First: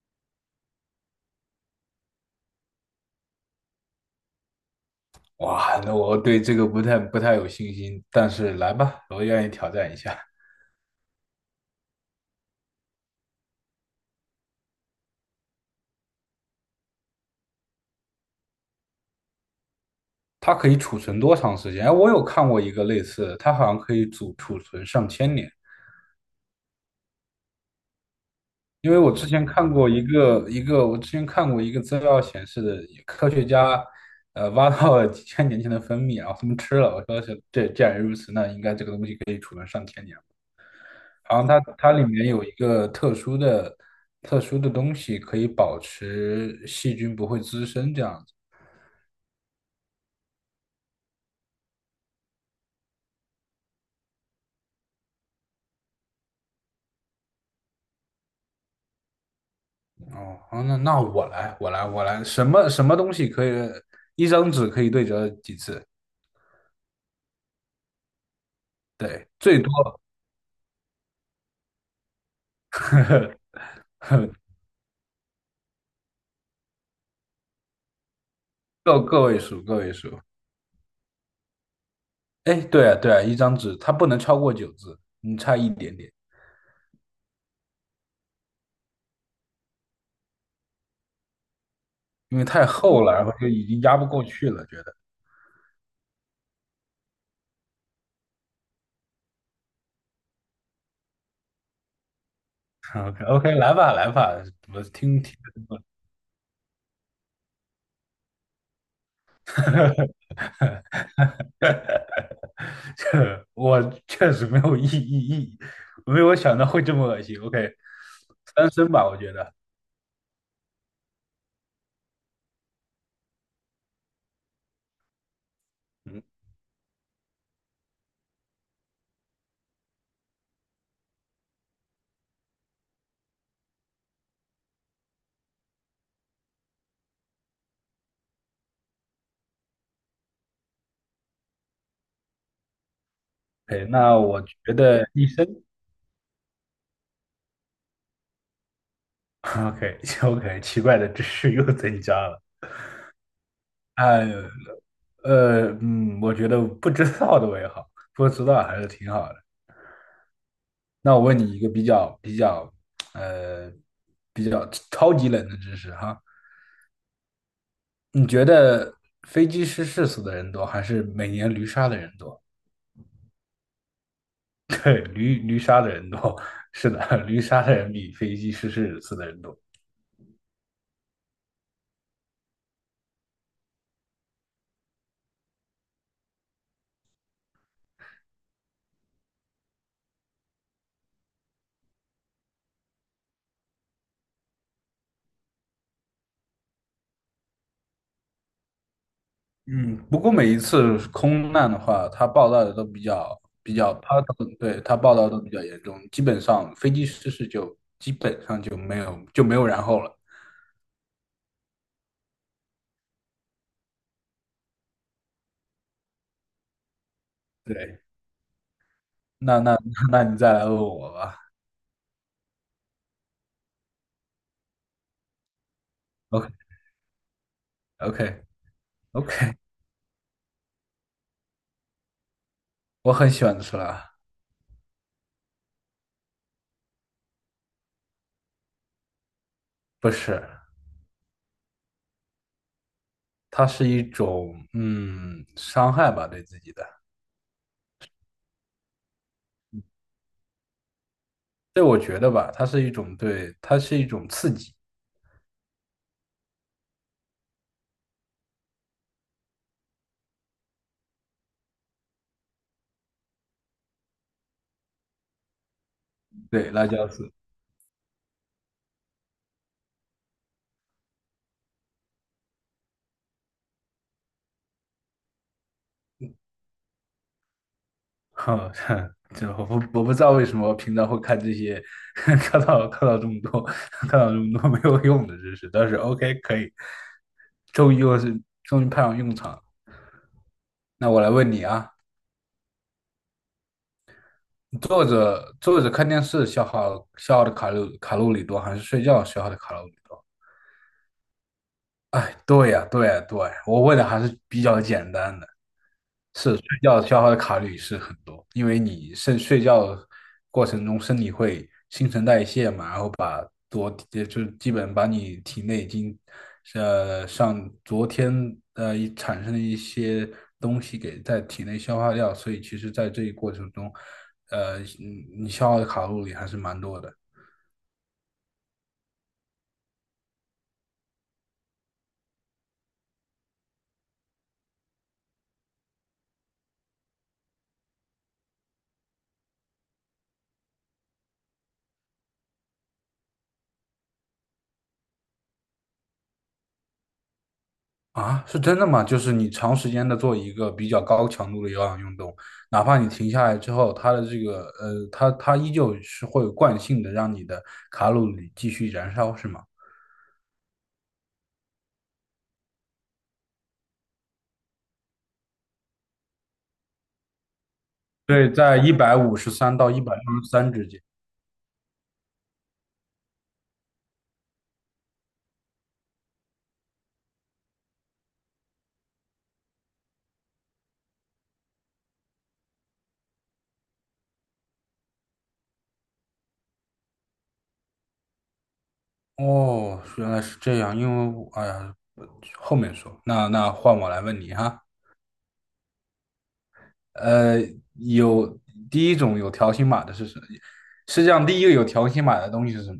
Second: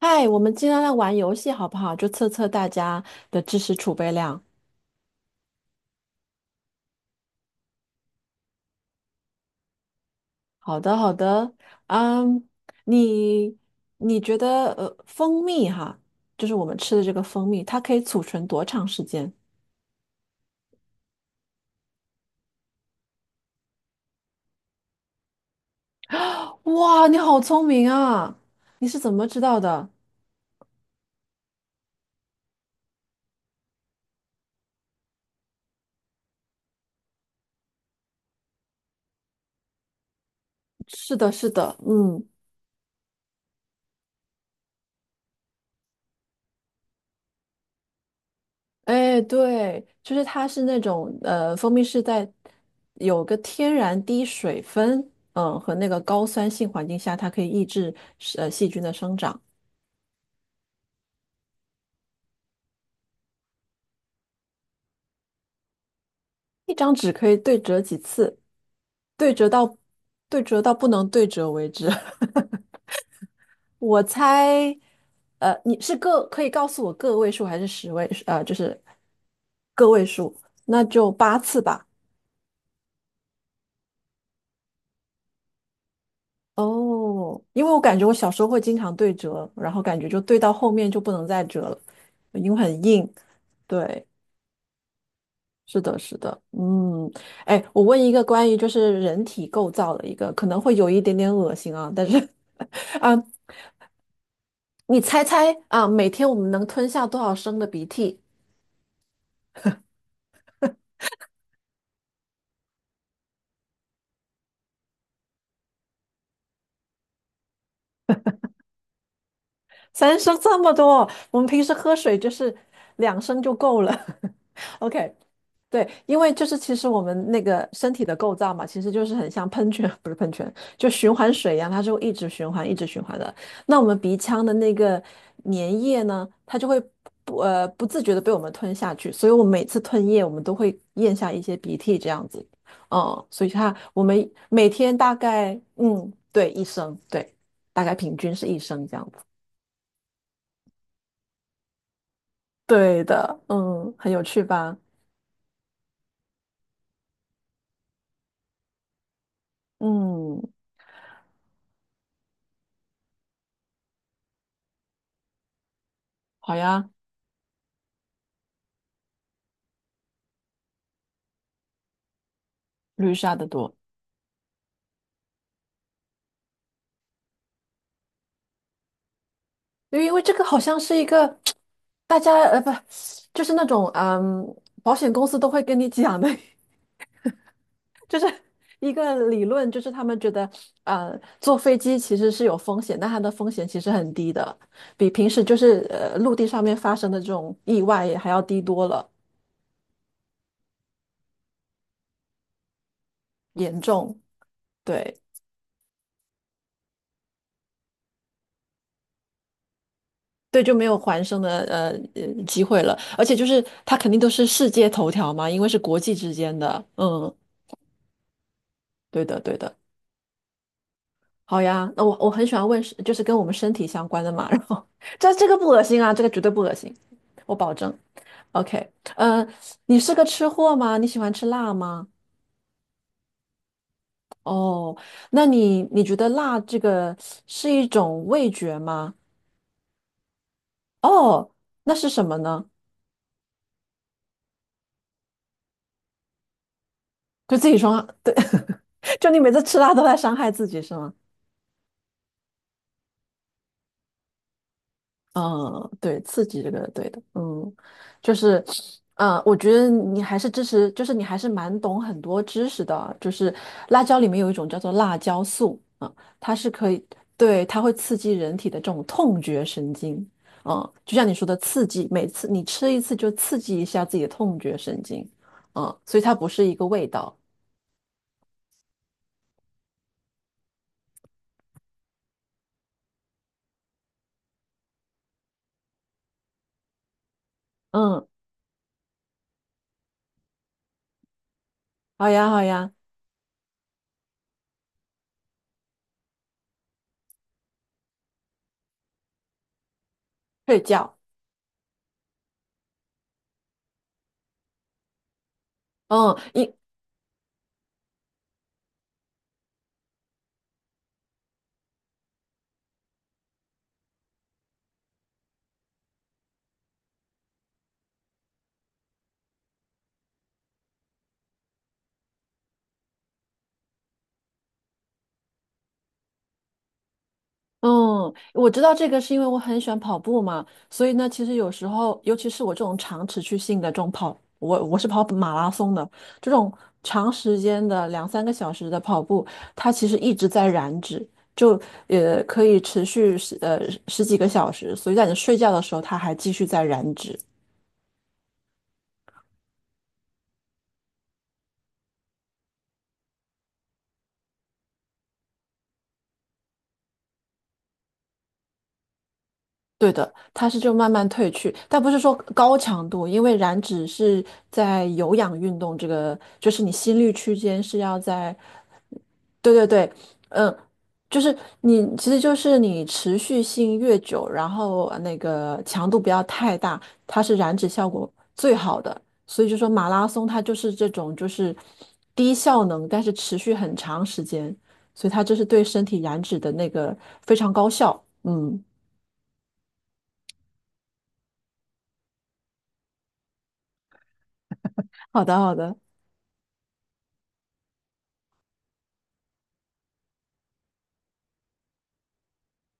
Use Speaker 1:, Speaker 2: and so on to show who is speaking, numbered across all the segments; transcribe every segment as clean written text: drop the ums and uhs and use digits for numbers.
Speaker 1: 嗨，我们今天来玩游戏好不好？就测测大家的知识储备量。
Speaker 2: 哇，那我对这个不太有信心，但是来吧，我愿意挑战一下。
Speaker 1: 好的，好的。嗯，你你觉得蜂蜜哈，就是我们吃的这个蜂蜜，它可以储存多长时间？
Speaker 2: 它可以储存多长时间？哎，我有看过一个类似的，它好像可以储存上千年。
Speaker 1: 哇，你好聪明啊！你
Speaker 2: 因为
Speaker 1: 是怎么知道的？
Speaker 2: 我之前看过一个资料显示的。科学家挖到了几千年前的蜂蜜，然后他们吃了。我说是这，既然如此，那应该这个东西可以储存上千年。
Speaker 1: 是的，
Speaker 2: 好像
Speaker 1: 是
Speaker 2: 它
Speaker 1: 的，
Speaker 2: 它里
Speaker 1: 嗯，
Speaker 2: 面有一个特殊的东西，可以保持细菌不会滋生这样子。
Speaker 1: 哎，对，就是它是那种蜂蜜是在有个天然低水分，嗯，和那个高酸性环境下，它可以抑制细菌的生长。
Speaker 2: 哦，好，那我来，什么什么东西可以一张纸可以对折几次？
Speaker 1: 一张纸可以对折几次？
Speaker 2: 对，
Speaker 1: 对折
Speaker 2: 最多。
Speaker 1: 到对折到不能对折为止。我 猜，你是个可以告诉我个位数还是十位？就是
Speaker 2: 个位数，个
Speaker 1: 个
Speaker 2: 位
Speaker 1: 位
Speaker 2: 数。
Speaker 1: 数，那就八次吧。
Speaker 2: 哎，对啊，对啊，一张纸它不能超过九字，你差一点点，
Speaker 1: 哦，因为我感觉我小时候会经常对折，然后感觉就对到后面就不能再折了，
Speaker 2: 因为
Speaker 1: 因为
Speaker 2: 太
Speaker 1: 很
Speaker 2: 厚
Speaker 1: 硬。
Speaker 2: 了，然后就已经压
Speaker 1: 对，
Speaker 2: 不过去了，觉得。
Speaker 1: 是的，是的，嗯，哎，我问一个关于就是人体构造的一个，可能会有一点点恶心啊，但是 啊，
Speaker 2: OK， OK，来吧，来吧，我
Speaker 1: 你
Speaker 2: 听
Speaker 1: 猜
Speaker 2: 听。
Speaker 1: 猜啊，每天我们能吞下多少升的鼻涕？
Speaker 2: 这我确实没有意意意，没有想到会这么恶心。OK，三声吧，我觉得。
Speaker 1: 三升这么多，我们平时喝水就是两升就够了。OK，对，因
Speaker 2: 嗯
Speaker 1: 为就是其实我们那个身体的构造嘛，其实就是很像喷泉，不是喷泉，就循环水一样，它是会一直循环、一直循环的。那我们鼻腔的那个粘液呢，它就会不自觉的被我们吞下去，所以我们每次吞咽，我们都会咽下一些鼻涕这样子。嗯，所以它 我
Speaker 2: 那
Speaker 1: 们
Speaker 2: 我
Speaker 1: 每
Speaker 2: 觉
Speaker 1: 天
Speaker 2: 得
Speaker 1: 大
Speaker 2: 医生
Speaker 1: 概嗯对一升，对，大概平均是一升这样子。
Speaker 2: ，OK，OK。奇怪的知识又增加了。
Speaker 1: 对的，嗯，很有
Speaker 2: 哎，
Speaker 1: 趣吧？
Speaker 2: 我觉得不知道的为好，不知道还是挺好的。
Speaker 1: 嗯，
Speaker 2: 那我问你一个呃，比较超级冷的知识哈。
Speaker 1: 好呀，
Speaker 2: 你觉得飞机失事死的人多，还是每年驴杀的人多？
Speaker 1: 绿沙的多。
Speaker 2: 对，驴杀的人多，是的，驴杀的人比飞机失事死的人多。
Speaker 1: 对因为这个好像是一个大家呃不，就是那种嗯，保险公司都会跟你讲的，就是一个理论，就是他们觉得坐飞机其实是有风险，但它的风险其实很低的，比平时就是陆地上面发生的这种意外还要低多了，
Speaker 2: 嗯，不过每一次空难的话，它报道的都比较比
Speaker 1: 严
Speaker 2: 较，它
Speaker 1: 重。
Speaker 2: 对。它报
Speaker 1: 对
Speaker 2: 道都比较严重，基本上飞机失事就基本上就没有然后了。
Speaker 1: 对，就没有还生的机会了，而且就是它肯定都是世界头条嘛，因为是国际之间的，嗯，
Speaker 2: 对，
Speaker 1: 对的对
Speaker 2: 那
Speaker 1: 的。
Speaker 2: 那你再来问我吧。
Speaker 1: 好呀，那我很喜欢问是，就是跟我们身体相关的嘛。然后 这个不恶心啊，这个绝对
Speaker 2: OK，
Speaker 1: 不恶心，我保证。
Speaker 2: OK，
Speaker 1: OK，
Speaker 2: OK，
Speaker 1: 嗯、呃你是个吃货吗？你喜欢吃辣吗？
Speaker 2: 我很喜欢吃辣。
Speaker 1: 哦，那你觉得辣这个是一种味觉吗？
Speaker 2: 不是，
Speaker 1: 哦，那是什么呢？
Speaker 2: 它是一种伤害吧，对自己的。
Speaker 1: 就自己说，对，就你每次吃辣都在伤害自己是吗？
Speaker 2: 对，我觉得吧，它是一种对，它是一种刺激。
Speaker 1: 嗯，对，刺激这个对的，嗯，就是，嗯，我觉得你还是支持，就是你还是蛮懂很多知识的啊，就是辣椒里面有一种叫做辣椒素，啊、它
Speaker 2: 对，
Speaker 1: 是
Speaker 2: 辣
Speaker 1: 可以，
Speaker 2: 椒丝。
Speaker 1: 对，它会刺激人体的这种痛觉神经，嗯，就像你说的刺激，每次你吃一次就刺激一下自己的痛觉神经，嗯，所以它不是一个味道，
Speaker 2: 哼。这我不知道为什么平常会看这些，看到这么多，看到这么多没有用的知识，但是 OK 可以，
Speaker 1: 嗯，
Speaker 2: 终于派上用场了。那我来问你啊。
Speaker 1: 好呀好呀，
Speaker 2: 坐着坐着看电视消耗的卡路里多，还是睡觉消耗的卡路里多？
Speaker 1: 睡觉，
Speaker 2: 哎，对呀，对呀，对，我问的还是比较简单的。
Speaker 1: 嗯，一
Speaker 2: 要消耗的卡路里是很多，因为你睡觉过程中身体会新陈代谢嘛，然后把也就是基本把你体内已经上昨天产生的一些东西给在体内消化掉，所以其实在这一过程中，你消耗的卡路里还是蛮多的。
Speaker 1: 嗯，我知道这个是因为我很喜欢跑步嘛，所以呢，其实有时候，尤其是我这种长持续性的这种跑，我是跑马拉松的，这种长时间的两三个小时的跑步，它其实一直在燃脂，就可以持续十几个小时，所以在你睡觉的时候，它还继续在燃脂。
Speaker 2: 啊，是真的吗？就是你长时间的做一个比较高强度的有氧运动，哪怕你停下来之后，它的这个呃，它它依旧是会有惯性的让你的卡路里继续燃烧，是吗？
Speaker 1: 对的，它是就慢慢褪去，但不是说高强度，因为燃脂是在有氧运动这个，就是你心率区间是要
Speaker 2: 对，
Speaker 1: 在。
Speaker 2: 在一百五十
Speaker 1: 对
Speaker 2: 三
Speaker 1: 对
Speaker 2: 到一
Speaker 1: 对，
Speaker 2: 百六十三
Speaker 1: 嗯，
Speaker 2: 之间。
Speaker 1: 就是你，其实就是你持续性越久，然后那个强度不要太大，它是燃脂效果最好的。所以就说马拉松它就是这种就是低效能，但是持续很长时间，所以它就是对身体燃脂的那个非常高效。嗯，
Speaker 2: 哦，原来是这样，因为我哎呀，后面说，那换我来问你哈。
Speaker 1: 好的好的。
Speaker 2: 呃，有第一种有条形码的是什么？世界上第一个有条形码的东西是什么？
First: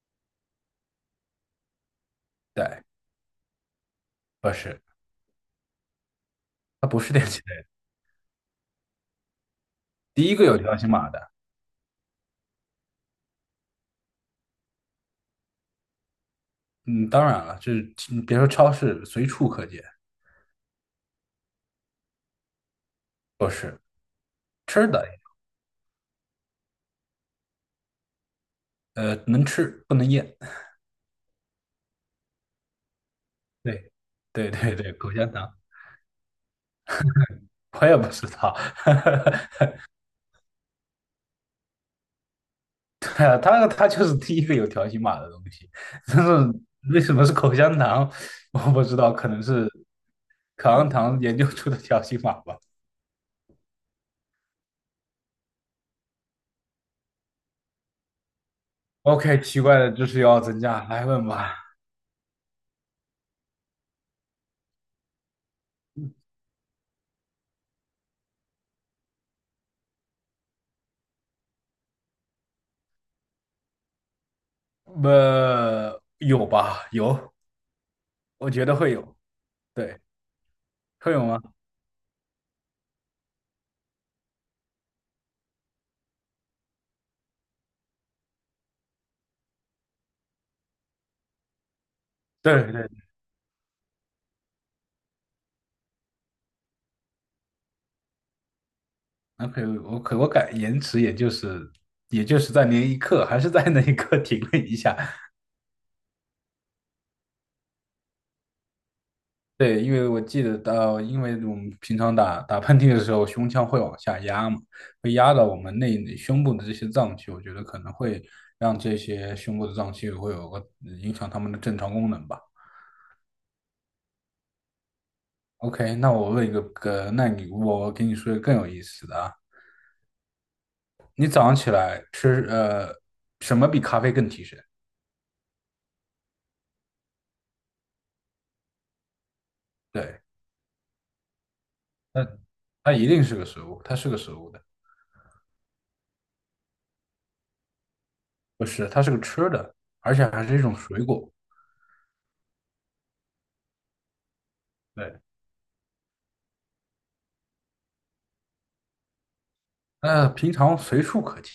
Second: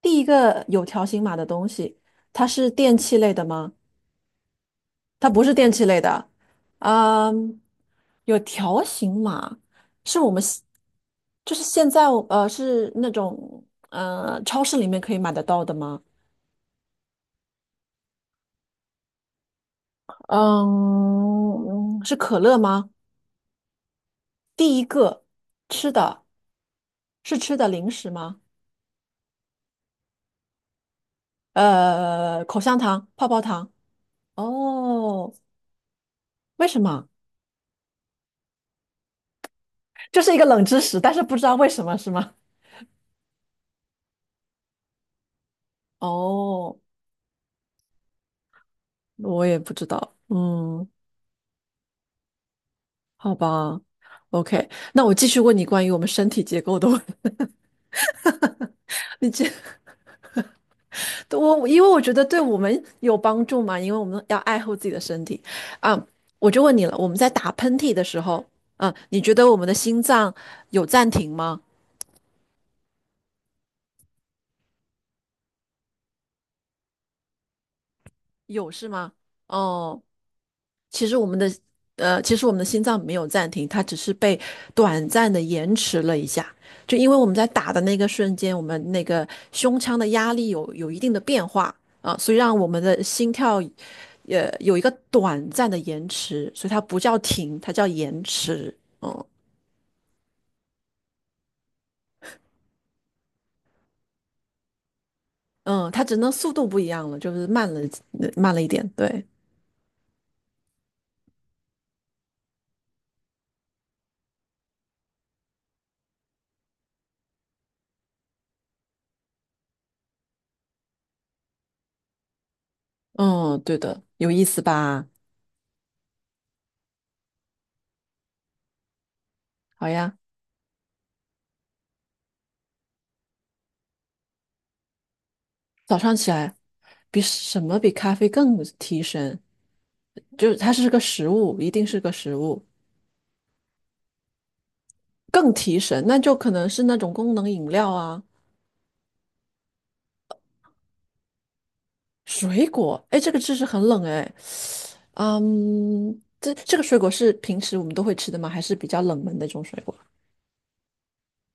Speaker 1: 第一个有条形码的东西，它是
Speaker 2: 对，
Speaker 1: 电器类的吗？
Speaker 2: 不是，
Speaker 1: 它不是电器类的，
Speaker 2: 它不是电器类
Speaker 1: 嗯，
Speaker 2: 的，
Speaker 1: 有条形码，是
Speaker 2: 第
Speaker 1: 我
Speaker 2: 一
Speaker 1: 们
Speaker 2: 个有
Speaker 1: 现
Speaker 2: 条形码的。
Speaker 1: 就是现在是那种超市里面可以买得到的吗？
Speaker 2: 嗯，当然了，就是你别说超市，随处可见
Speaker 1: 嗯，是可乐吗？
Speaker 2: 都是
Speaker 1: 第一
Speaker 2: 吃的。
Speaker 1: 个吃的是吃的零食吗？
Speaker 2: 能吃不能咽。
Speaker 1: 口香糖、泡泡糖。
Speaker 2: 对，对对对，口香
Speaker 1: 哦，
Speaker 2: 糖，
Speaker 1: 为什么？
Speaker 2: 我也不知道。
Speaker 1: 这是一个冷知识，但是不知道为什么是吗？
Speaker 2: 对啊，它就是第一个有条形码的东西，但是
Speaker 1: 哦，
Speaker 2: 为什么是口香糖，我不知道，可能
Speaker 1: 我也
Speaker 2: 是
Speaker 1: 不知道。
Speaker 2: 口香
Speaker 1: 嗯，
Speaker 2: 糖研究出的条形码吧。
Speaker 1: 好吧，OK，那我继续问你关于我们身体结构的问题。你
Speaker 2: OK，
Speaker 1: 这
Speaker 2: 奇怪的知识又要增加，来问吧。
Speaker 1: 我因为我觉得对我们有帮助嘛，因为我们要爱护自己的身体啊。我就问你了，我们在打喷嚏的时候，嗯，你觉得我们的心脏有暂停吗？
Speaker 2: 有吧？有，我觉
Speaker 1: 有
Speaker 2: 得
Speaker 1: 是
Speaker 2: 会
Speaker 1: 吗？
Speaker 2: 有。对，
Speaker 1: 哦，其
Speaker 2: 会
Speaker 1: 实我
Speaker 2: 有
Speaker 1: 们
Speaker 2: 吗？
Speaker 1: 的其实我们的心脏没有暂停，它只是被短暂的延迟了一下。就因为我们在打的那个瞬间，我们那个胸腔的压力有一定的变化啊，所以
Speaker 2: 对
Speaker 1: 让我们
Speaker 2: 对，
Speaker 1: 的心跳有一个短暂的延迟，所以它不叫停，它叫延迟。嗯
Speaker 2: 那可以我感延迟，也就是在那一刻，还是在那一刻停了一下。
Speaker 1: 嗯，它只能速度不一样了，就是慢了一点。对，
Speaker 2: 对，因为我记得到，因为我们平常打喷嚏的时候，胸腔会往下压嘛，会压到我们内胸部的这些脏器，我觉得可能会让这些胸部的脏器会有个影响它们的正常功能吧。
Speaker 1: 嗯，对的，有意思吧？
Speaker 2: OK，那我问一个，我给你说一个更有意思的啊。
Speaker 1: 好呀。
Speaker 2: 你早上起来什么比咖啡更提神？
Speaker 1: 早上起来，比什么比咖啡更提神？
Speaker 2: 对，
Speaker 1: 就是它是个食物，一定是个
Speaker 2: 那
Speaker 1: 食物，
Speaker 2: 它一定是个食物，它是个食物的。
Speaker 1: 更提神，那就可能是那种功能饮料啊，
Speaker 2: 不是，它是个吃的，而且还是一种水果。
Speaker 1: 水果。哎，这个知识很冷哎，
Speaker 2: 对，
Speaker 1: 嗯，这这个水果是平时我们都会吃的吗？还是比较冷门的一种水果？
Speaker 2: 那平常随处可见，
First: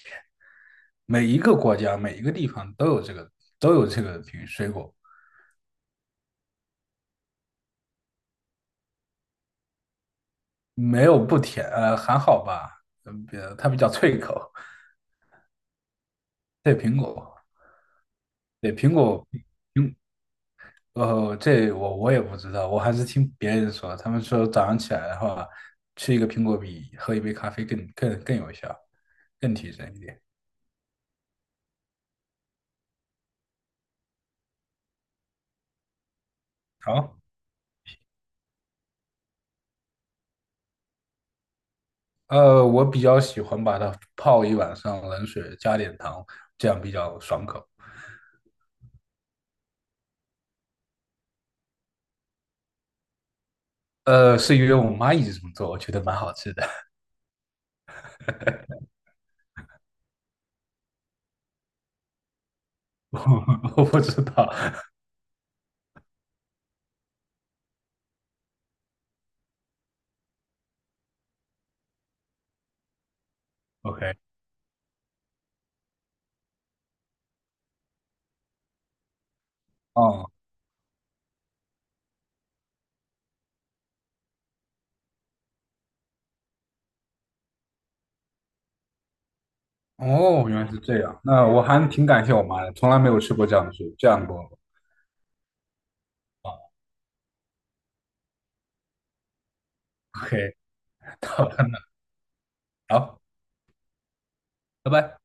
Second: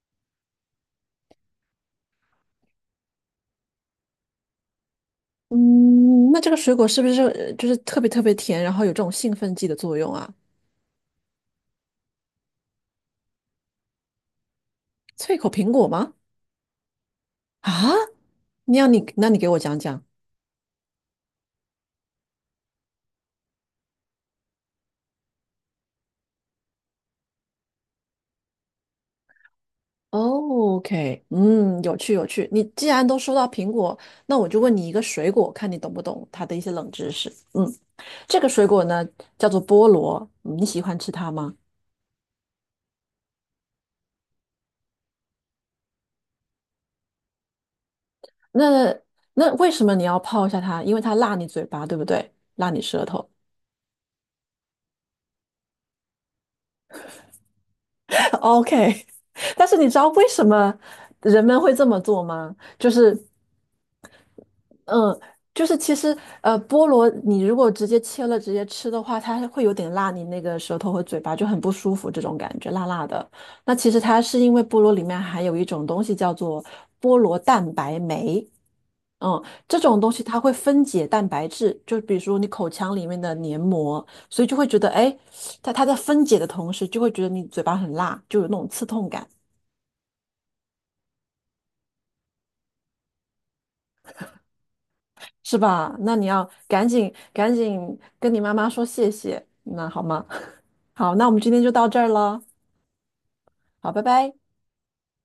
Speaker 2: 每一个国家、每一个地方都有这个水果。
Speaker 1: 嗯，那这个水果是不是就是特别特别甜，然后有这种兴奋剂的作用啊？
Speaker 2: 没有不甜，还好吧，比它比较脆口。
Speaker 1: 脆口苹果吗？
Speaker 2: 对，苹果，
Speaker 1: 啊，
Speaker 2: 对，苹果，
Speaker 1: 那你给我讲
Speaker 2: 苹，
Speaker 1: 讲。
Speaker 2: 这我也不知道，我还是听别人说，他们说早上起来的话，吃一个苹果比喝一杯咖啡更有效，更提神一点。
Speaker 1: 哦，OK，嗯，有趣有趣。你既然都说到苹果，那我就问你一个水果，看你懂不懂它的一些冷知
Speaker 2: 好。
Speaker 1: 识。嗯，这个水果呢叫做菠萝，嗯你喜欢吃它吗？
Speaker 2: 我比较喜欢把它泡一晚上冷水，加点糖，这样比较爽口。
Speaker 1: 那那为什么你要泡一下它？因为它辣你嘴巴，对不对？辣你舌头。
Speaker 2: 是因为我妈一直这么做，我觉得蛮好吃的。
Speaker 1: OK，但是你知道为什么人们会这么做吗？就 是。
Speaker 2: 我不知道。
Speaker 1: 嗯，就是其实菠萝你如果直接切了直接吃的话，它会有点辣，你那个舌头和嘴巴就很不舒服，这种感觉辣辣的。那其实
Speaker 2: OK，
Speaker 1: 它是因为菠萝里面含有一种东西叫做菠萝蛋白酶，嗯，这种东西
Speaker 2: 哦
Speaker 1: 它会分解蛋白质，就比如说你口腔里面的黏膜，所以就会觉得哎，诶它在分解的同时就会觉得你嘴巴很辣，就有那种刺痛感。
Speaker 2: 哦，原来是这样。那我还挺感谢我妈的，从来没有吃过这样的水，这样过。
Speaker 1: 是吧？那你要
Speaker 2: 哦
Speaker 1: 赶紧赶紧跟你妈妈说谢谢，那好吗？
Speaker 2: OK，
Speaker 1: 好，那我们
Speaker 2: 到
Speaker 1: 今天就到
Speaker 2: 了，
Speaker 1: 这儿了，
Speaker 2: 好，
Speaker 1: 好，拜拜。
Speaker 2: 拜拜。